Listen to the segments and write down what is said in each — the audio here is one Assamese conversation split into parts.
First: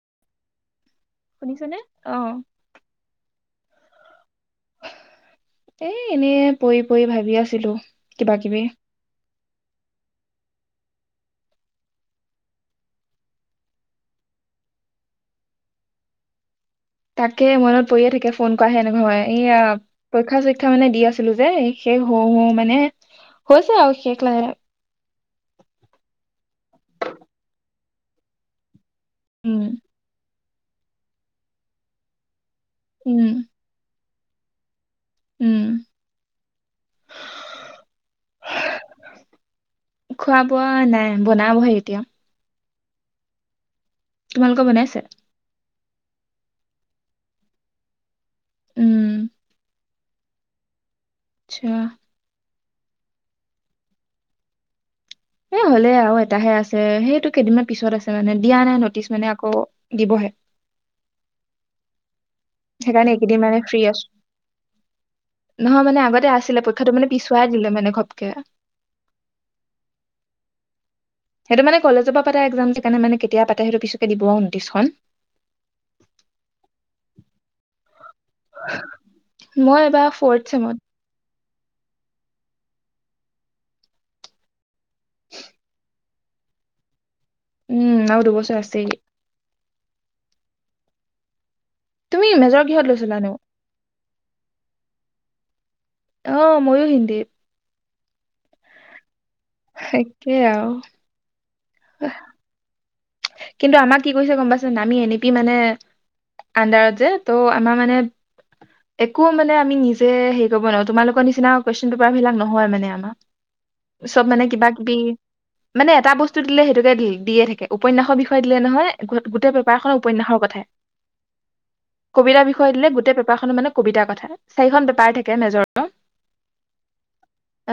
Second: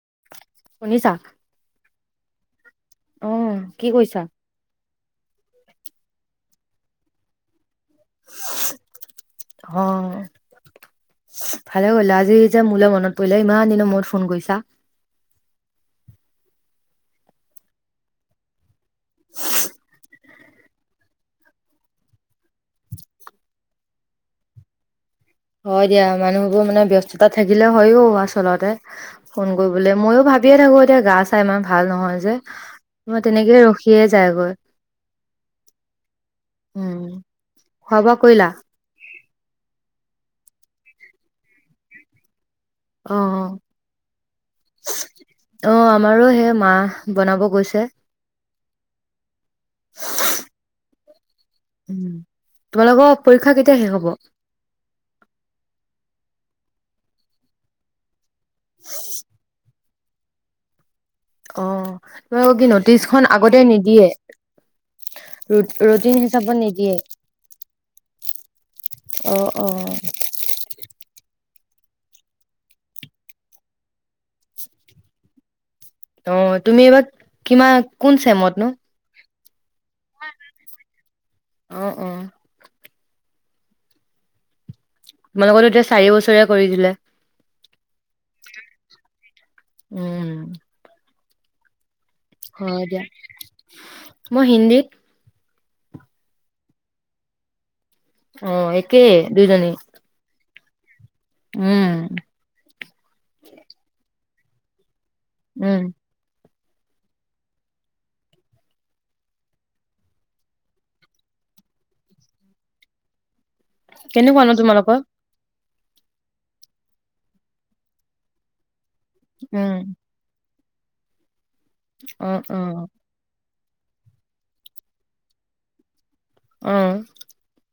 [unintelligible] শুনিছা আহ অ কি কৰিছা? এ এনেই পৰি পৰি ভাবি আছিলো। কিবা কিবি অ ভালে কৰিলা, আজি যে মোলৈ মনত পৰিলে ইমান দিনৰ মূৰত ফোন কৰিছা। তাকে মনত পৰিয়ে থাকে ফোন ফোন কৰা হে নহেয় এয়া পৰীক্ষা চৈক্ষা মানে দি আছিলো যে, শেষ হওঁ হওঁ মানে হৈছে আৰু শেষ লাগে হয় দিয়া মানুহবোৰ মানে ব্যস্ততা থাকিলে হৈও আচলতে ফোন উম, কৰিবলৈ মইয়ো ভাবোঁ বিয়ে থাকো এতিয়া গা চা ইমান ভাল নহয় যে মই উম, তেনেকে ৰখিয়েই যাগৈ উম, উম, খোৱা বোৱা কৰিলা? পোৱা নাই বনাবহে এতিয়া অ অ তোমালোকৰ বনাইছে? অ আমাৰো হে মা বনাব গৈছে উম [unintelligible] আ্ছা উম, তোমালোকৰ পৰীক্ষা কেতিয়া শেষ হ'ব এ হ'লে আৰু এটাহে আছে সেইটো কেইদিনমান পিছত আছে মানে দিয়া নাই ন'টিছ মানে আকৌ দিবহে অ ত কি সেইকাৰণে নটিচখন কি এইকেইদিন মানে আগতে ফ্ৰী আছো নিদিয়ে? নহয় মানে ৰুটিন আগতে হিচাপত আছিলে পৰীক্ষাটো নিদিয়ে? মানে পিছুৱাই দিলে মানে ঘপকে অ অ সেইটো মানে কলেজৰ পৰা পাতা একজাম সেকাৰণে মানে কেতিয়া পাতে সেইটো পিছকে দিব নটিচখন অ তুমি এইবাৰ কিমান কোন চেমত নো মই এবাৰ ফৰ্থ চেমত অ অ তোমালোকৰো এতিয়া চাৰি বছৰ কৰি দিলে উম ন দুবছৰ আছেই উম তুমি হ মেজৰ কিহত দিয়া লৈছিলানো মই হিন্দীত অ ময়ো হিন্দী অ একে একেইে আৰু [inaudible] উম কিন্তু আমাক কি কৈছে গম পাইচেনাই আমি এনে বি মানে উম। আনডাৰত যে ত' আমাৰ মানে একো মানে আমি নিজে হেৰি কৰিবব নোৱাৰো তোমালোকৰ নিচিনা কুৱেশন পেপাৰ বিলাক নহয় মানে আমাৰ চব মানে কেনেুকোৱো ন কিবা কিবি তোমালোকৰ মানে এটা বস্তু দিলে সেইটোকে দিয়ে থাকে উপন্যাসৰ বিষয় দিলে নহয় গোটেই উম, পেপাৰ খনে উপন্যাসৰ কথা অ', কবিতাৰ বিষয় অ', দিলে গোটেই পেপাৰ খন মানে কবিতাৰ কথা চাৰিখন বেপাৰ থাকে মেজৰৰ ওহ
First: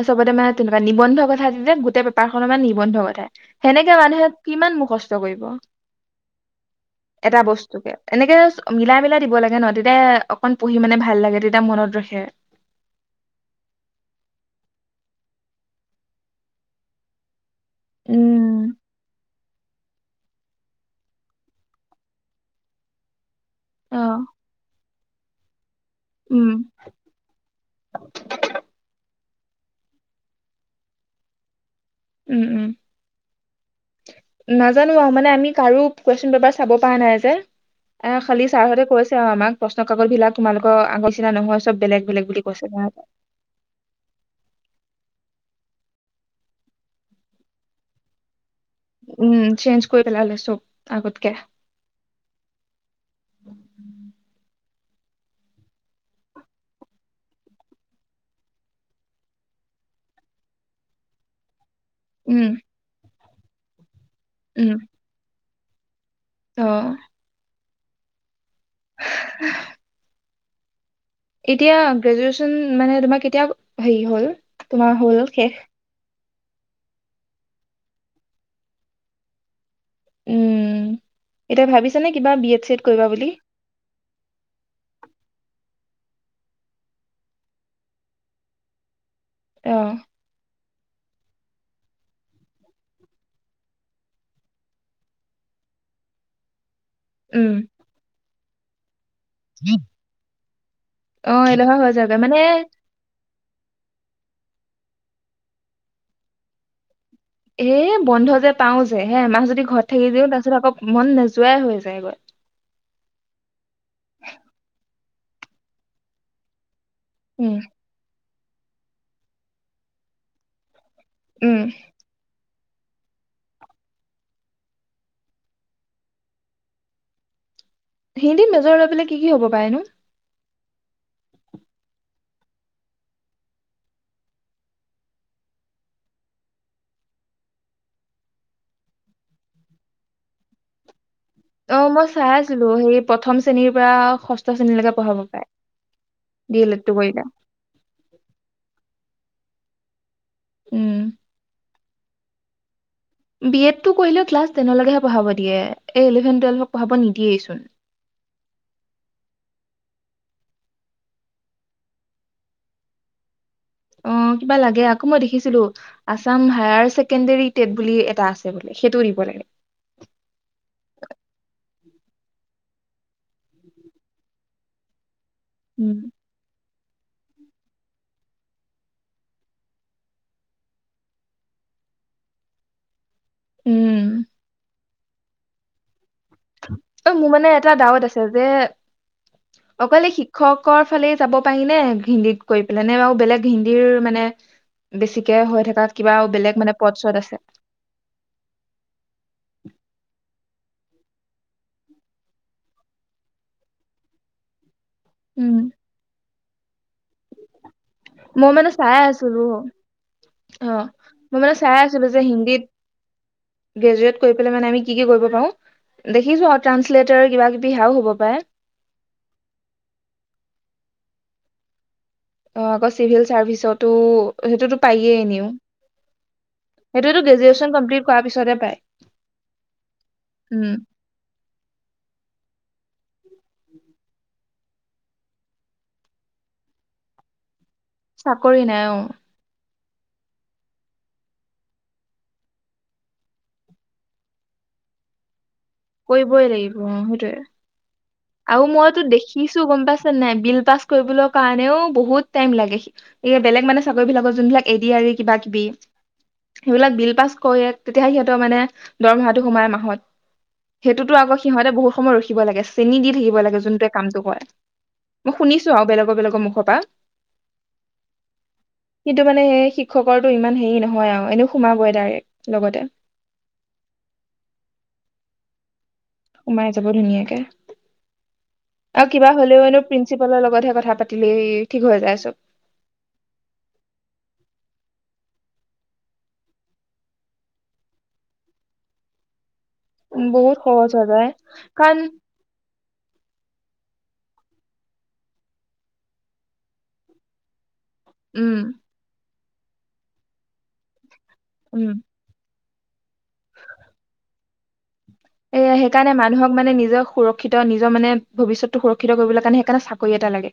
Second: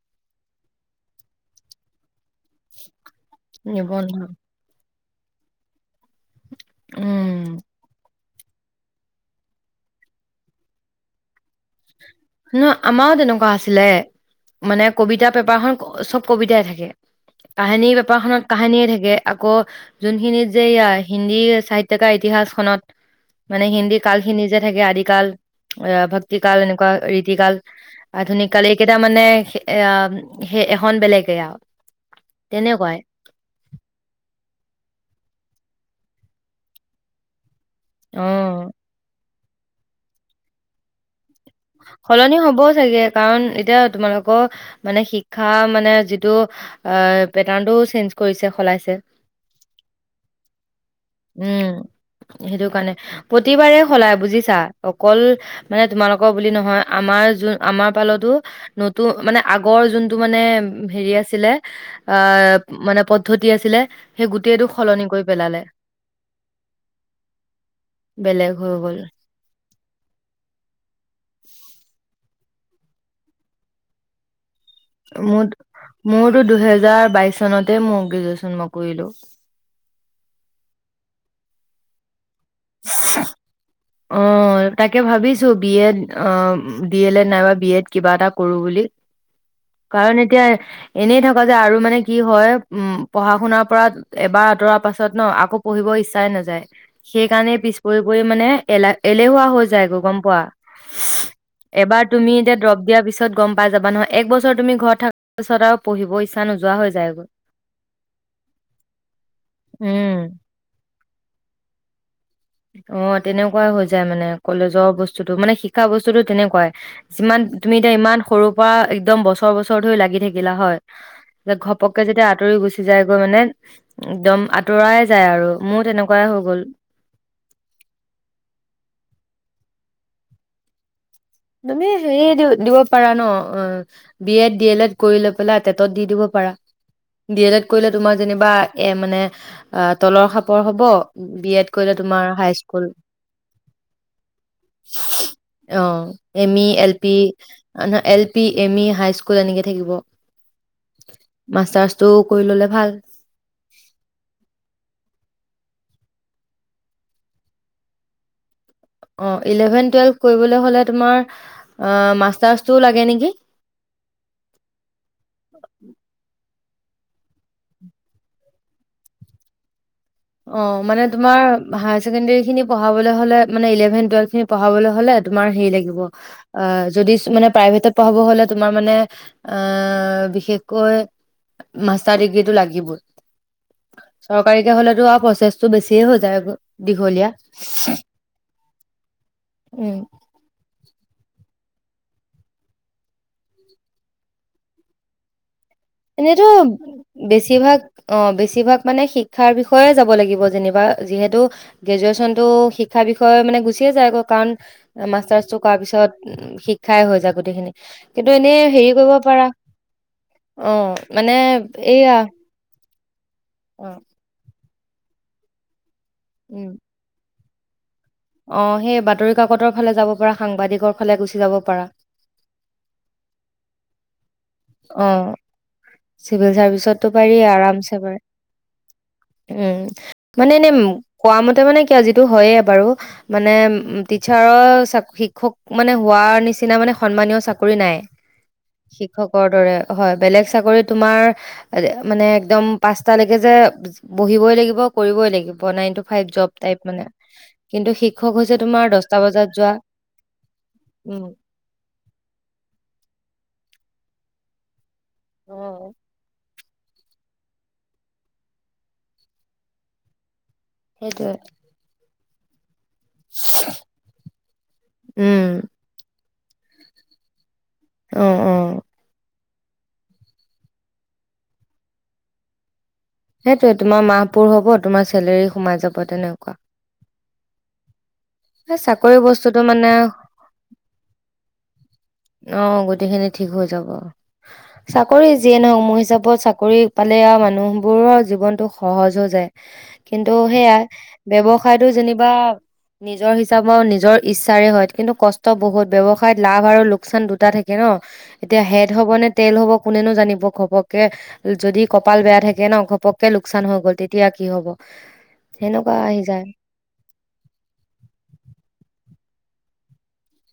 চবতে মানে তেনেকুৱা নিবন্ধ কথা যে গোট [unintelligible] নিবন্ধ কথাাই সেনেকে নিবন্ধ, মানুহে কিমান মোখ কষ্ট কৰিব উম। এটা বস্তু কে এনেকে মিলাই মিলাই দিব লাগে ন তেতিয়া অকণ পঢ়ি মানে ভাল লাগে তেতিয়া মনত ৰখে ন আমাৰও তেনেকুৱা আছিলে মানে কবিতা পেপাৰখন চব কবিতাই থাকে কাহিনীৰ পেপাৰখনত উম কাহিনী য়ে থাকে। আকৌ যোনখিনিত যে হিন্দী সাহিত্যকা ইতিহাস খনন মানে হিন্দী অ কাল খিনি যে থাকে আদি কাল। অ ভক্তি উম কাল এনেকুৱা। কাল আধুনিক কাল এইকেইটা মান। মানে এ সেই এখন, বেলেগে আৰু। উম উম তেনেকুৱাই ন। জানো মানে আমি কাৰো, কোৱেচন পেপাৰ চাব পৰা নাই যে। এ অ খালি ছাৰহঁতে কৈছে আৰু আমাক। প্ৰশ্ন কাগত বিলাক তোমালোকৰ আগৰ। নিচিনা নহয় চব বেলেগ বেলেগ সলনি বুলি হ'ব কৈছে চাগে, কাৰণ এতিয়া তোমালোকৰ মানে শ শিক্ষা মানে যিটো, অ পেটাৰ্ণ টোও চেঞ্জ কৰিছে। সলাইছে উম চেঞ্জ কৰি পেললে চব আগত। উম, সেইটো কাৰণে প্ৰতিবাৰেই সলায় বুজিছা। অকল মানে তোমালোকৰ বুলি নহয়, আমাৰ যোন আমাৰ পালতো নতুন মানে আগৰ যোনটো মানে হেৰি আছিলে? উম অ' মানে? পদ্ধতি আছিলে। সেই গোটেইটো উম সলনি কৰি পেলালে। অ', বেলেগ। হয় গল। এতিয়া গ্ৰেজুৱেশচন। মানে তোমাৰ কেতিয়া হেৰি হল? তোমাৰ হল মোৰ শেষ। মোৰতো দুহেজাৰ বাইশ চনতে মই গ্ৰেজুৱেশচন মই কৰিলো। উম, এতিয়া ভাবিছা নেকি। কিবা বি এড চি এত কৰিবা বুলি। অ' তাকে ভাবিছো B Ed D El Ed নাইবা বি এড কিবা এটা কৰো বুলি। অ কাৰণ এতিয়া। এনেই থকা যে, আৰু মানে কি হয় উম পঢ়া শুনাৰ পৰা এবাৰ আঁতৰাৰ পাছত ন, আকৌ পঢ়িব ইচ্ছাই নাযায়। সেইকাৰণে উম পিছ পৰি-পৰি মানে। [unintelligible] এলেহুৱা হৈ যায় গ গম পোৱা অ এলেহুৱা হৈ এবাৰ যাওঁগে তুমি মানে এতিয়া দ্ৰব দিয়াৰ পিছত গম পাই যাবা নহয়। এক বছৰ। পাছ তুমি ঘৰত থকাৰ পিছত আৰু পঢিব ইচ্ছা নযোৱা হৈ যায়গৈ। এ বন্ধ যে পাও যে এমাহ যদি ঘৰত থাকি উম দিওঁ তাৰ পিছত আকৌ। মন নোযোৱাই হৈ যায়গৈ। অ' তেনেকুৱাই হৈ যায় মানে কলেজৰ বস্তুতটো মানে শিক্ষা বস্তুতটো তেনেকুৱাই। যিমান উম তুমি এতিয়া ইমান সৰু পৰা একদম বছৰ-বছৰ ধৰি লাগি থাকিলা হয়। যে উম ঘপককে যেতিয়া আঁতৰি গৈছে সিজাই গৈ মানে একদম আঁতৰাই যায় আৰু মোৰ তেনেকুৱাই হৈ গ'ল। হিন্দীত নজৰ লৈ পেলাই কি-কি হ'ব পাৰেনো? তুমি হেৰি দি দিব পাৰা ন, B Ed D El Ed কৰি লৈ পেলাই টেটত দি দিব পাৰা ডি এল এড কৰিলে তোমাৰ যেনিবা এ মানে তলৰ সাপৰ হব। বি এড অ' কৰিলে মই তোমাৰ চাই হাই আছিলো স্কুল সেই প্ৰথম শ্ৰেণীৰ পৰা ষষ্ঠ শ্ৰেণীলৈকে পঢ়াব পাৰে। অ এম ডি ই এডটো এল পি কৰিলে অ L P M E. High school এনেকে থাকিব। উম মাষ্টাৰছ। ত কৰি ললে ভাল। বি এডটো কৰিলে ক্লাছ টেনলৈকেহে পঢ়াব দিয়ে এই ইলেভেন টুৱেলভক পঢ়াব নিদিয়েইচোন। অ ইলেভেন টোৱেলভ কৰিবলে হলে তোমাৰ মাষ্টাৰছটো লাগে নেকি। অ কিবা লাগে আকৌ মই দেখিছিলো আছাম। হায়াৰ ছেকেণ্ডেৰী টেট বুলি এটা আছে বোলে সেইটো দিব লাগে। অ', মানে তোমাৰ হায়াৰ ছেকেণ্ডাৰী খিনি পঢ়াবলৈ হলে মানে ইলেভেন টুৱেলভ খিনি পঢ়াবলৈ হ'লে। তোমাৰ হেৰি লাগিব উম অ। যদি মানে প্ৰাইভেটত পঢ়াব হলে তোমাৰ মানে অ বিশেষকৈ মাষ্টাৰ ডিগ্ৰীটো লাগিবই। উম, চৰকাৰীকে হ'লে। প্ৰচেছটো বেছি হৈ। অ মোৰ দীঘলীয়া মানে এটা ডাউত আছে যে উম, অকলে শিক্ষকৰ ফালে। চাব পাৰি নে হিন্দী কৰি পেলায় নে আৰু বেলেগ হিন্দীৰ মানে বেছিকে হৈ থাকে। এনেতো বেছিভাগ অ বেছিভাগ মানে শিক্ষাৰ বিষয়ে যাব লাগিব যেনিবা। যিহেতু গ্ৰেজুৱেশ্যনতটো শিক্ষাৰ বিষয়ে মানে গুচিয়ে যায় কাৰণ। মাষ্টাৰছটো কৰাৰ পিছত। খাই হৈ যায় গোটেইখিনি। কিন্তু মই এনেই মানে হেৰি চাই কৰিব আছিলো পাৰা। অ মই মানে চাই আছিলো এইয়া যে হিন্দীত। অ', গ্ৰেজুৱেট কৰি পেলাই মানে আমি। কি কি কৰিব পাৰো। দেখিছো উম, ট্ৰানসলেটৰ কিবা কিবি। বিহাও হ'ব। পাৰে অ সেই বাতৰি কাকতৰ ফালে যাব পাৰা সাংবাদিকৰ। ফালে গুচি যাব পাৰা। অ আকৌ চিভিল চাৰ্ভিচতো। সেইটোতো অ পায়েই এনেও চিভিল চাৰ্ভিচতটো সেইটোৱেতো পাৰি গ্ৰেজুৱেচন আৰামছে কমপ্লিট পাৰি কৰাৰ পিছতহে পায়। উম মানে উম, এনে কোৱা মতে মানে কি আৱ যিটো। হয়ে বাৰু মানে টিচাৰৰ শিক্ষক মানে হোৱাৰ নিচিনা মানে সন্মানীয় চাকৰি। নাই। চাকৰি নাই অ শিক্ষকৰ হয় বেলেগ চাকৰি তোমাৰ মানে একদম পাঁচটালৈকে যে বহিবই লাগিব কৰিবই লাগিব। নাইন টো ফাইভ কৰিবই জব লাগিব তাইপ অ মানে সেইটোয়ে কিন্তু। শিক্ষক হৈছে আৰু তোমাৰ মইতো দহটা বজাত দেখিছো যোৱা, গম পাইছে নাই বিল পাছ উম। কৰিবলৈ কাৰণেও বহুত টাইম লাগে এ বেলেগ মানে। চাকৰি বিলাকৰ যোনবিলাক এ ডি আৰ ই। কিবা কিবি। অ', সেইবিলাক বিল পাছ কৰে তেতিয়াহে সিহঁতৰ মানে দৰমহাটো সোমায় মাহত। সেইটোতো সেইটোৱে আকৌ সিহঁতে বহুত সময় ৰখি। শিকিব লাগে। চেনি দি থাকিব লাগে যোনটোৱে কামটো কৰে মই উম, শুনিছো আৰু বেলেগৰ বেলেগৰ মুখ। হবা অ', অ'। কিন্তু মানে সে। শিক্ষকৰটো ইমান হেৰি নহয় আৰু এনেও সোমাবই ডাইৰেক্ট লগতে। সেইটোৱে তোমাৰ মাহপুৰ হব তোমাৰ চেলাৰী সোমাই যাব। তেনেকুৱা। সোমাই যাব ধুনীয়াক। এহ এই আৰু চাকৰি কিবা বস্তুটো হলেও এনো মানে প্ৰিন্ঞ্চিপালৰ লগতহে কথা পাতিলেই। ঠিক হৈ যায় চব অ গোটেইখিনি ঠিক হৈ যাব। চাকৰি যিয়ে নহওক মোৰ হিচাপত চাকৰি পালে আৰু মানুহবোৰৰ জীৱনতো সহজ হৈ যায়। উম, কিন্তু বহুত সেয়াই সহজ হৈ যায় ব্যৱসায়টো কাৰণ যেনিবা। নিজৰ হিচাপে নিজৰ ইচ্ছাৰে হয় কিন্তু কষ্ট বহুত ব্যৱসায়ত লাভ আৰু লোক। লোকচান দুটা থাকে। তাকে ন উম এতিয়া হেড হব নে। তেল হ'ব কোনেনো জানিব ঘপকে। যদি উম কপাল বেয়া থাকে। কেনেক ঘপক। কে লোকচান হৈ গ'ল তেতিয়া। কি হ'ব। এ সেনেকুৱা সেইকাৰণে আহি যায় মানুহক মানে নিজক সুৰক্ষিত নিজৰ মানে ভৱিষ্যতটো সুৰক্ষিত। সেইটো কৰিব কাৰণে সেইকাৰণে চাকৰি এটা লাগে।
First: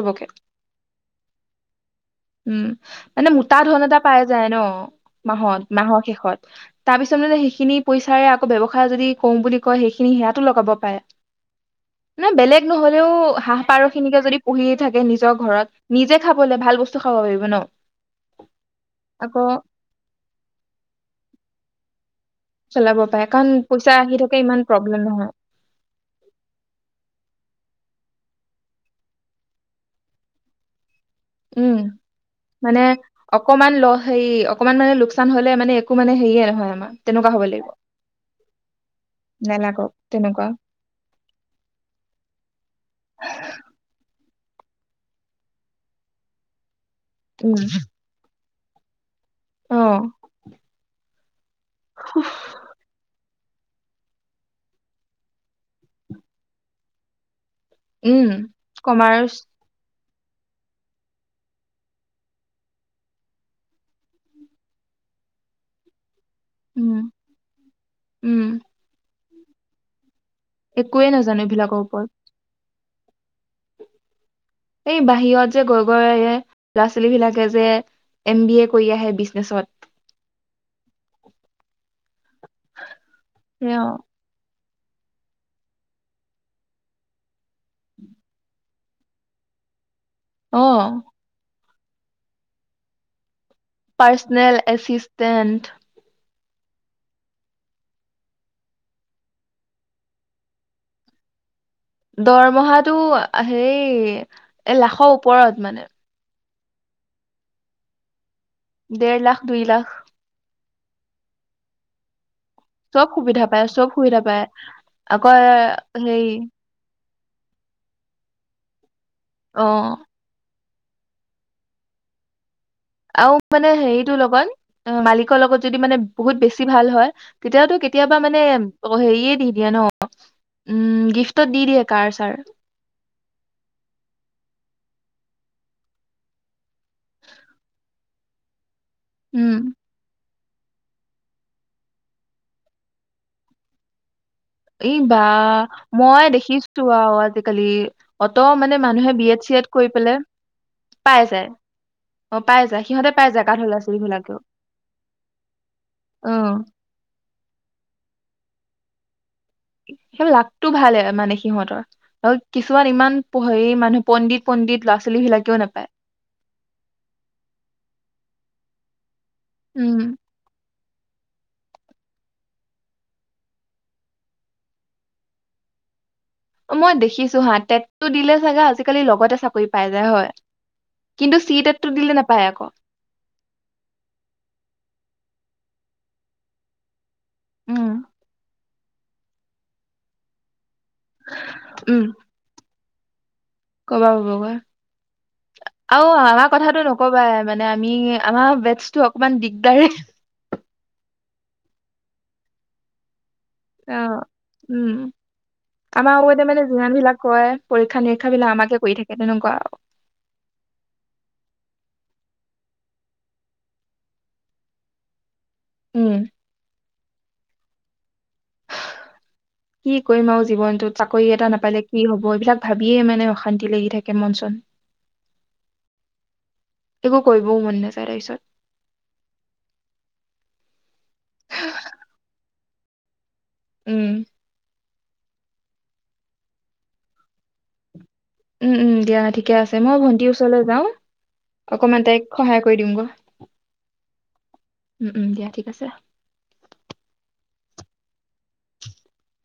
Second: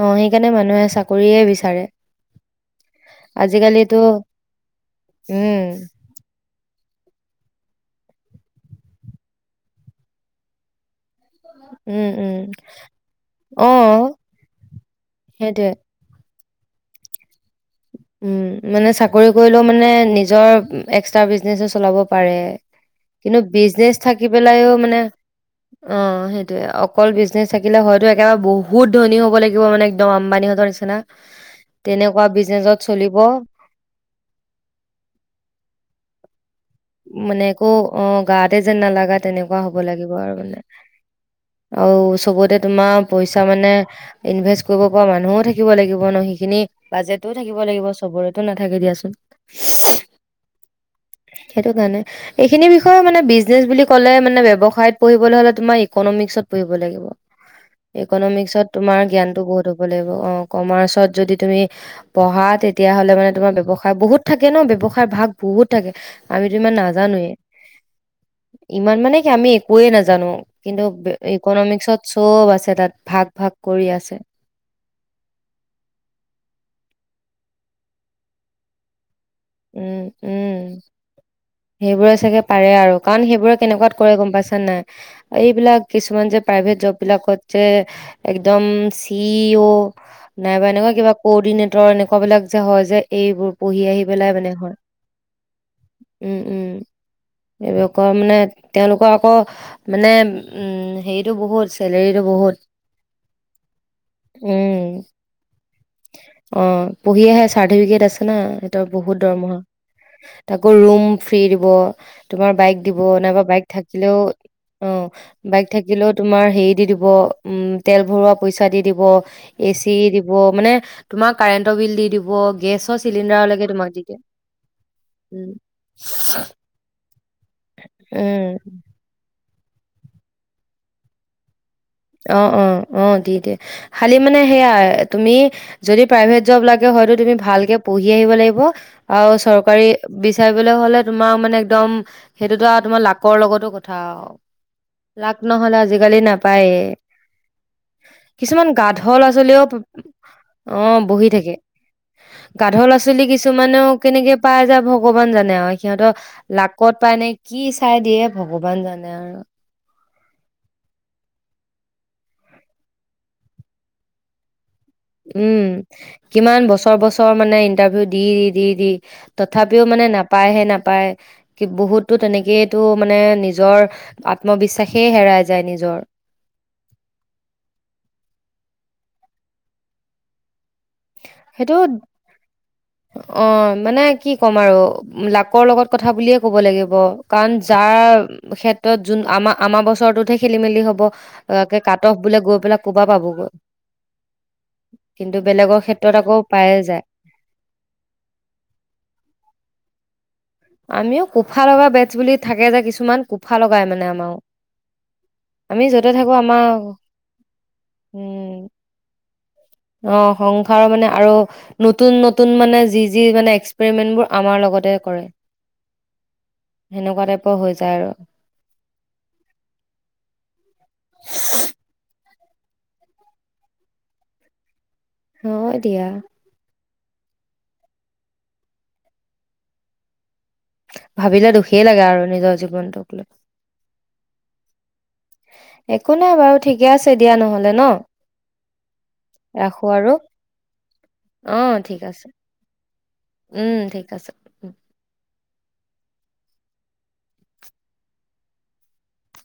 অ সেইকাৰণে মানুহে চাকৰিয়ে বিচাৰে উম মানে মোটা ধন আজিকালিতো এটা পাই যায় ন মাহত উম মাহৰ শেষত। তাৰ পিছত মানে সেইখিনি পইচাৰে আকৌ ব্যৱসায় যদি। কম বুলি কয় সেইখিনি সেয়াতো লগাব পাৰে। উম ন উম বেলেগ নহলেও হাঁহ অ পাৰ খিনিকে যদি পুহিয়ে থাকে নিজৰ সেইটোৱে ঘৰত নিজে। খাবলৈ ভাল বস্তু খাব পাৰিব ন। উম মানে চাকৰি আকৌ কৰিলেও মানে নিজৰ একস্তা বিজনেছও চলাব। পাৰে চলাব পাৰে কিন্তু কাৰণ পইচা বিজনছ আহি থাকি থাকে পেলাই ইমান মানে প্ৰব্লেম নহয় অ সেইটোৱে অকল বিজনেছ থাকিলে হয়তো। একেবাৰে বহুত ধনী হ'ব লাগিব মানে একদম আম্বানীহঁতৰ নিচিনা। উম তেনেকুৱা বিজনেচত মানে চলিব অকমান ল হেৰি অকমান মানে লোকচান হলে মানে একো মানে কৰিয়ে হয় মানে একো অ গাতে যেন নালাগা তেনেকুৱা হ'ব নেলাগক লাগিব আৰু তেনেকুৱা মানে আৰু চবতে তোমাৰ পইচা মানে ইনভেষ্ট কৰিব পৰা মানুহো থাকিব লাগিব ন সেইখিনি বাজেতটোও উম থাকিব লাগিব চবৰে নাথাকে দিয়াচোন অ সেইটো কাৰণে এইখিনি বিষয়ে মানে বিজ বিকনেজ বুলি কলে মানে ব্যৱসায়ত পঢ়িব হলে মানে তুমি ইকোনমিক পঢ়িব লাগিব উম ইকনমিক্সত তোমাৰ কমাৰ্চ জ্ঞানটো বহুত হব লাগিব অ কমাৰ্চত যদি তুমি পঢ়া তেতিয়া হ'লে মানে তোমাৰ ব্যৱসায় বহুত থাকে ব্যৱসায় ভাগ বহুত থাকে আমিতো ইমান উম নাজানোৱে, উম ইমান মানে আমি একোৱে নাজানো কিন্তু একোৱে নাজানো এইবিলাকৰ ইকনমিক্সত ওপৰত চব আছে তাত ভাগ ভাগ কৰি আছে এই বাহিৰত যে গৈ গৈ ল'ৰা ছোৱালী বিলাকে যে এম বি এ কৰি আহে বি উম উম সেইবোৰে চাগে পাৰে আৰু কাৰণ সেইবোৰে কেনেকুৱাত কৰে গম পাইছে নাই এইবিলাক কিছুমান যে প্ৰাইভেট জব বিলাকত যে একদম চি ই অ' অ নাইবা এনেকুৱা কিবা কদিনেটৰ তএনেকুৱা বিলাক যে হয় যে এইবোৰ পঢ়ি আহি পেলাই মানে পাৰ্চনেল হয়। এচিছটেণ্ট উম উম এইবিলাকৰ মানে তেওঁলোকৰ আকৌ মানে উম হেৰিতটো বহুত চেলেৰিটো বহুত দৰমহাটো হেই এ উম, লাখৰ ওপৰত মানে। অ পঢ়ি আহে চাৰ্টিফিকেট আছে না এহতৰ বহুত দেৰ লাখ দৰমহা দুই লাখ তাক আকৌ ৰুম ফ্ৰী দিব তোমাৰ বাইক দিব চব সুবিধা নাইবা পায় বাইক চব সুবিধা থাকিলেও পায় অ আকৌ বাইক থাকিলেও তোমাৰ হেৰি দি দিব উম তেল ভৰোৱা পইচা দি দিব অ এ চি দিব মানে তোমাৰ কাৰেণ্টৰ বিল দি দিব গেছৰ আৰু চিলিণ্ডাৰলৈকে মানে তোমাক দি হেৰিতটো দিয়ে লগত মালিকৰ উম লগত যদি মানে বহুত বেছি ভাল হয় তেতিয়াওটো কেতিয়াবা মানে উম অ হেৰিয়ে দি দিয়া ন উম গিফ্টত দি দিয়ে কাৰ চাৰ অ অ অ দি দিয়ে খালি মানে সেয়া তুমি যদি প্ৰাইভেট জৱ লাগে হয়তো তুমি ভালকে পঢ়ি আহিব লাগিব। আৰু উম চৰকাৰী বিচাৰিবলৈ হলে তোমাৰ মানে একদম সেইটোতো আৰু তোমাৰ লাকৰ লগতো কথা আৰু এই বা লাক নহলে আজিকালি মই দেখিছো নাপায়ে আৰু আজিকালি অত কিছুমান মানে মানুহে গাধৰ বি ল'ৰা এড চি ছোৱালীও এড কৰি পেলাই অ পাই বহি যায় থাকে অ পাই যায় গাধৰ লৰা সিহঁতে ছোৱালী পাই যায় গাধ ল'ৰা কিছুমানেও ছোৱালী কেনেকে বিলাকেও পাই যায় ভগৱান জানে আৰু সিহঁতৰ অ লাকত পায় নে কি চাই দিয়ে ভগৱান জানে আৰু সেই লাকতটো ভালে মানে সিহঁতৰ আৰু কিছুমান ইমান হেৰি মানুহ পণ্ডিত পণ্ডিত ল'ৰা ছোৱালী বিলাকেও উম নাপায় কিমান বছৰ বছৰ মানে ইন্টাৰভিউ দি দি দি তথাপিও উম মানে নাপায়হে নাপ পায় কি বহুতো তেনেকেইো মানে নিজৰ আত্মবিশ্বাসেই হেৰাই যায় নিজৰ মই দেখিছো হা তেটটটো দিলে চাগে আজিকালি লগতে চাকৰি পাই যায় হয় কিন্তু চি সেইটো টেটটো দিলে নাপায় আকৌ অ মানে কি ক'ম আৰু লাক কৰ লগত কথা বুলিয়ে ক'ব লাগিব কাৰণ উম যাৰ হেড ত যোন আমাৰ আমাৰ বছৰৰতোতহে খেলি মেলি হ'ব কাট অফ বোলে গৈ পেলাই ক'বা পাবগৈ কৰা পৰা পাব কিন্তু বেলেগৰ ক অ ক্ষেত্ৰত আকৌ আমাৰ পায়ে কথাাতটো যায় নকবাই মানে আমি আমাৰ বেটছটো অকমান দিগদাৰ আমিও কোফা লগা বেচ বুলি থাকে যে কিছুমান ক কুফা লগাই অ মানে আমাৰ উম আমি যতে থাকো আগতে মানে আমাৰ যিমান বিলাক কয় পৰীক্ষা নিৰীক্ষা বিলাক উম আমাকে কৰি থাকে তেনেকুৱা আৰু। অ সংসাৰৰ মানে আৰু নতুন নতুন নতুন মানে যি যি মানে এক্সপেৰিমেন্টবোৰ আমাৰ লগতে কৰে উম সেনেকুৱাতে হৈ যায় আৰু কি কৰিম আৰু জীৱনতটো চাকৰি এটা নাপালে কি হব এইবিলাক ভাবিয়ে মানে অশান্তি লাগি থাকে মন চন হয় দিয়া একো কৰিবও মন নাযায় তাৰপিছত ভাবিলে দুখেই লাগে আৰু নিজৰ জীৱন ন কলে উম একো নাই বাৰু ঠিকে আছে দিয়া নহলে ন উম উম দিয়া ঠিকে আছে ৰাখো মই আৰু ভণ্টিৰ ওচৰলৈ যাও অ ঠিক অকমান আছে তাইক সহায় কৰি দিম গ উম ঠিক আছে উম উম দিয়া ঠিক আছে [inaudible]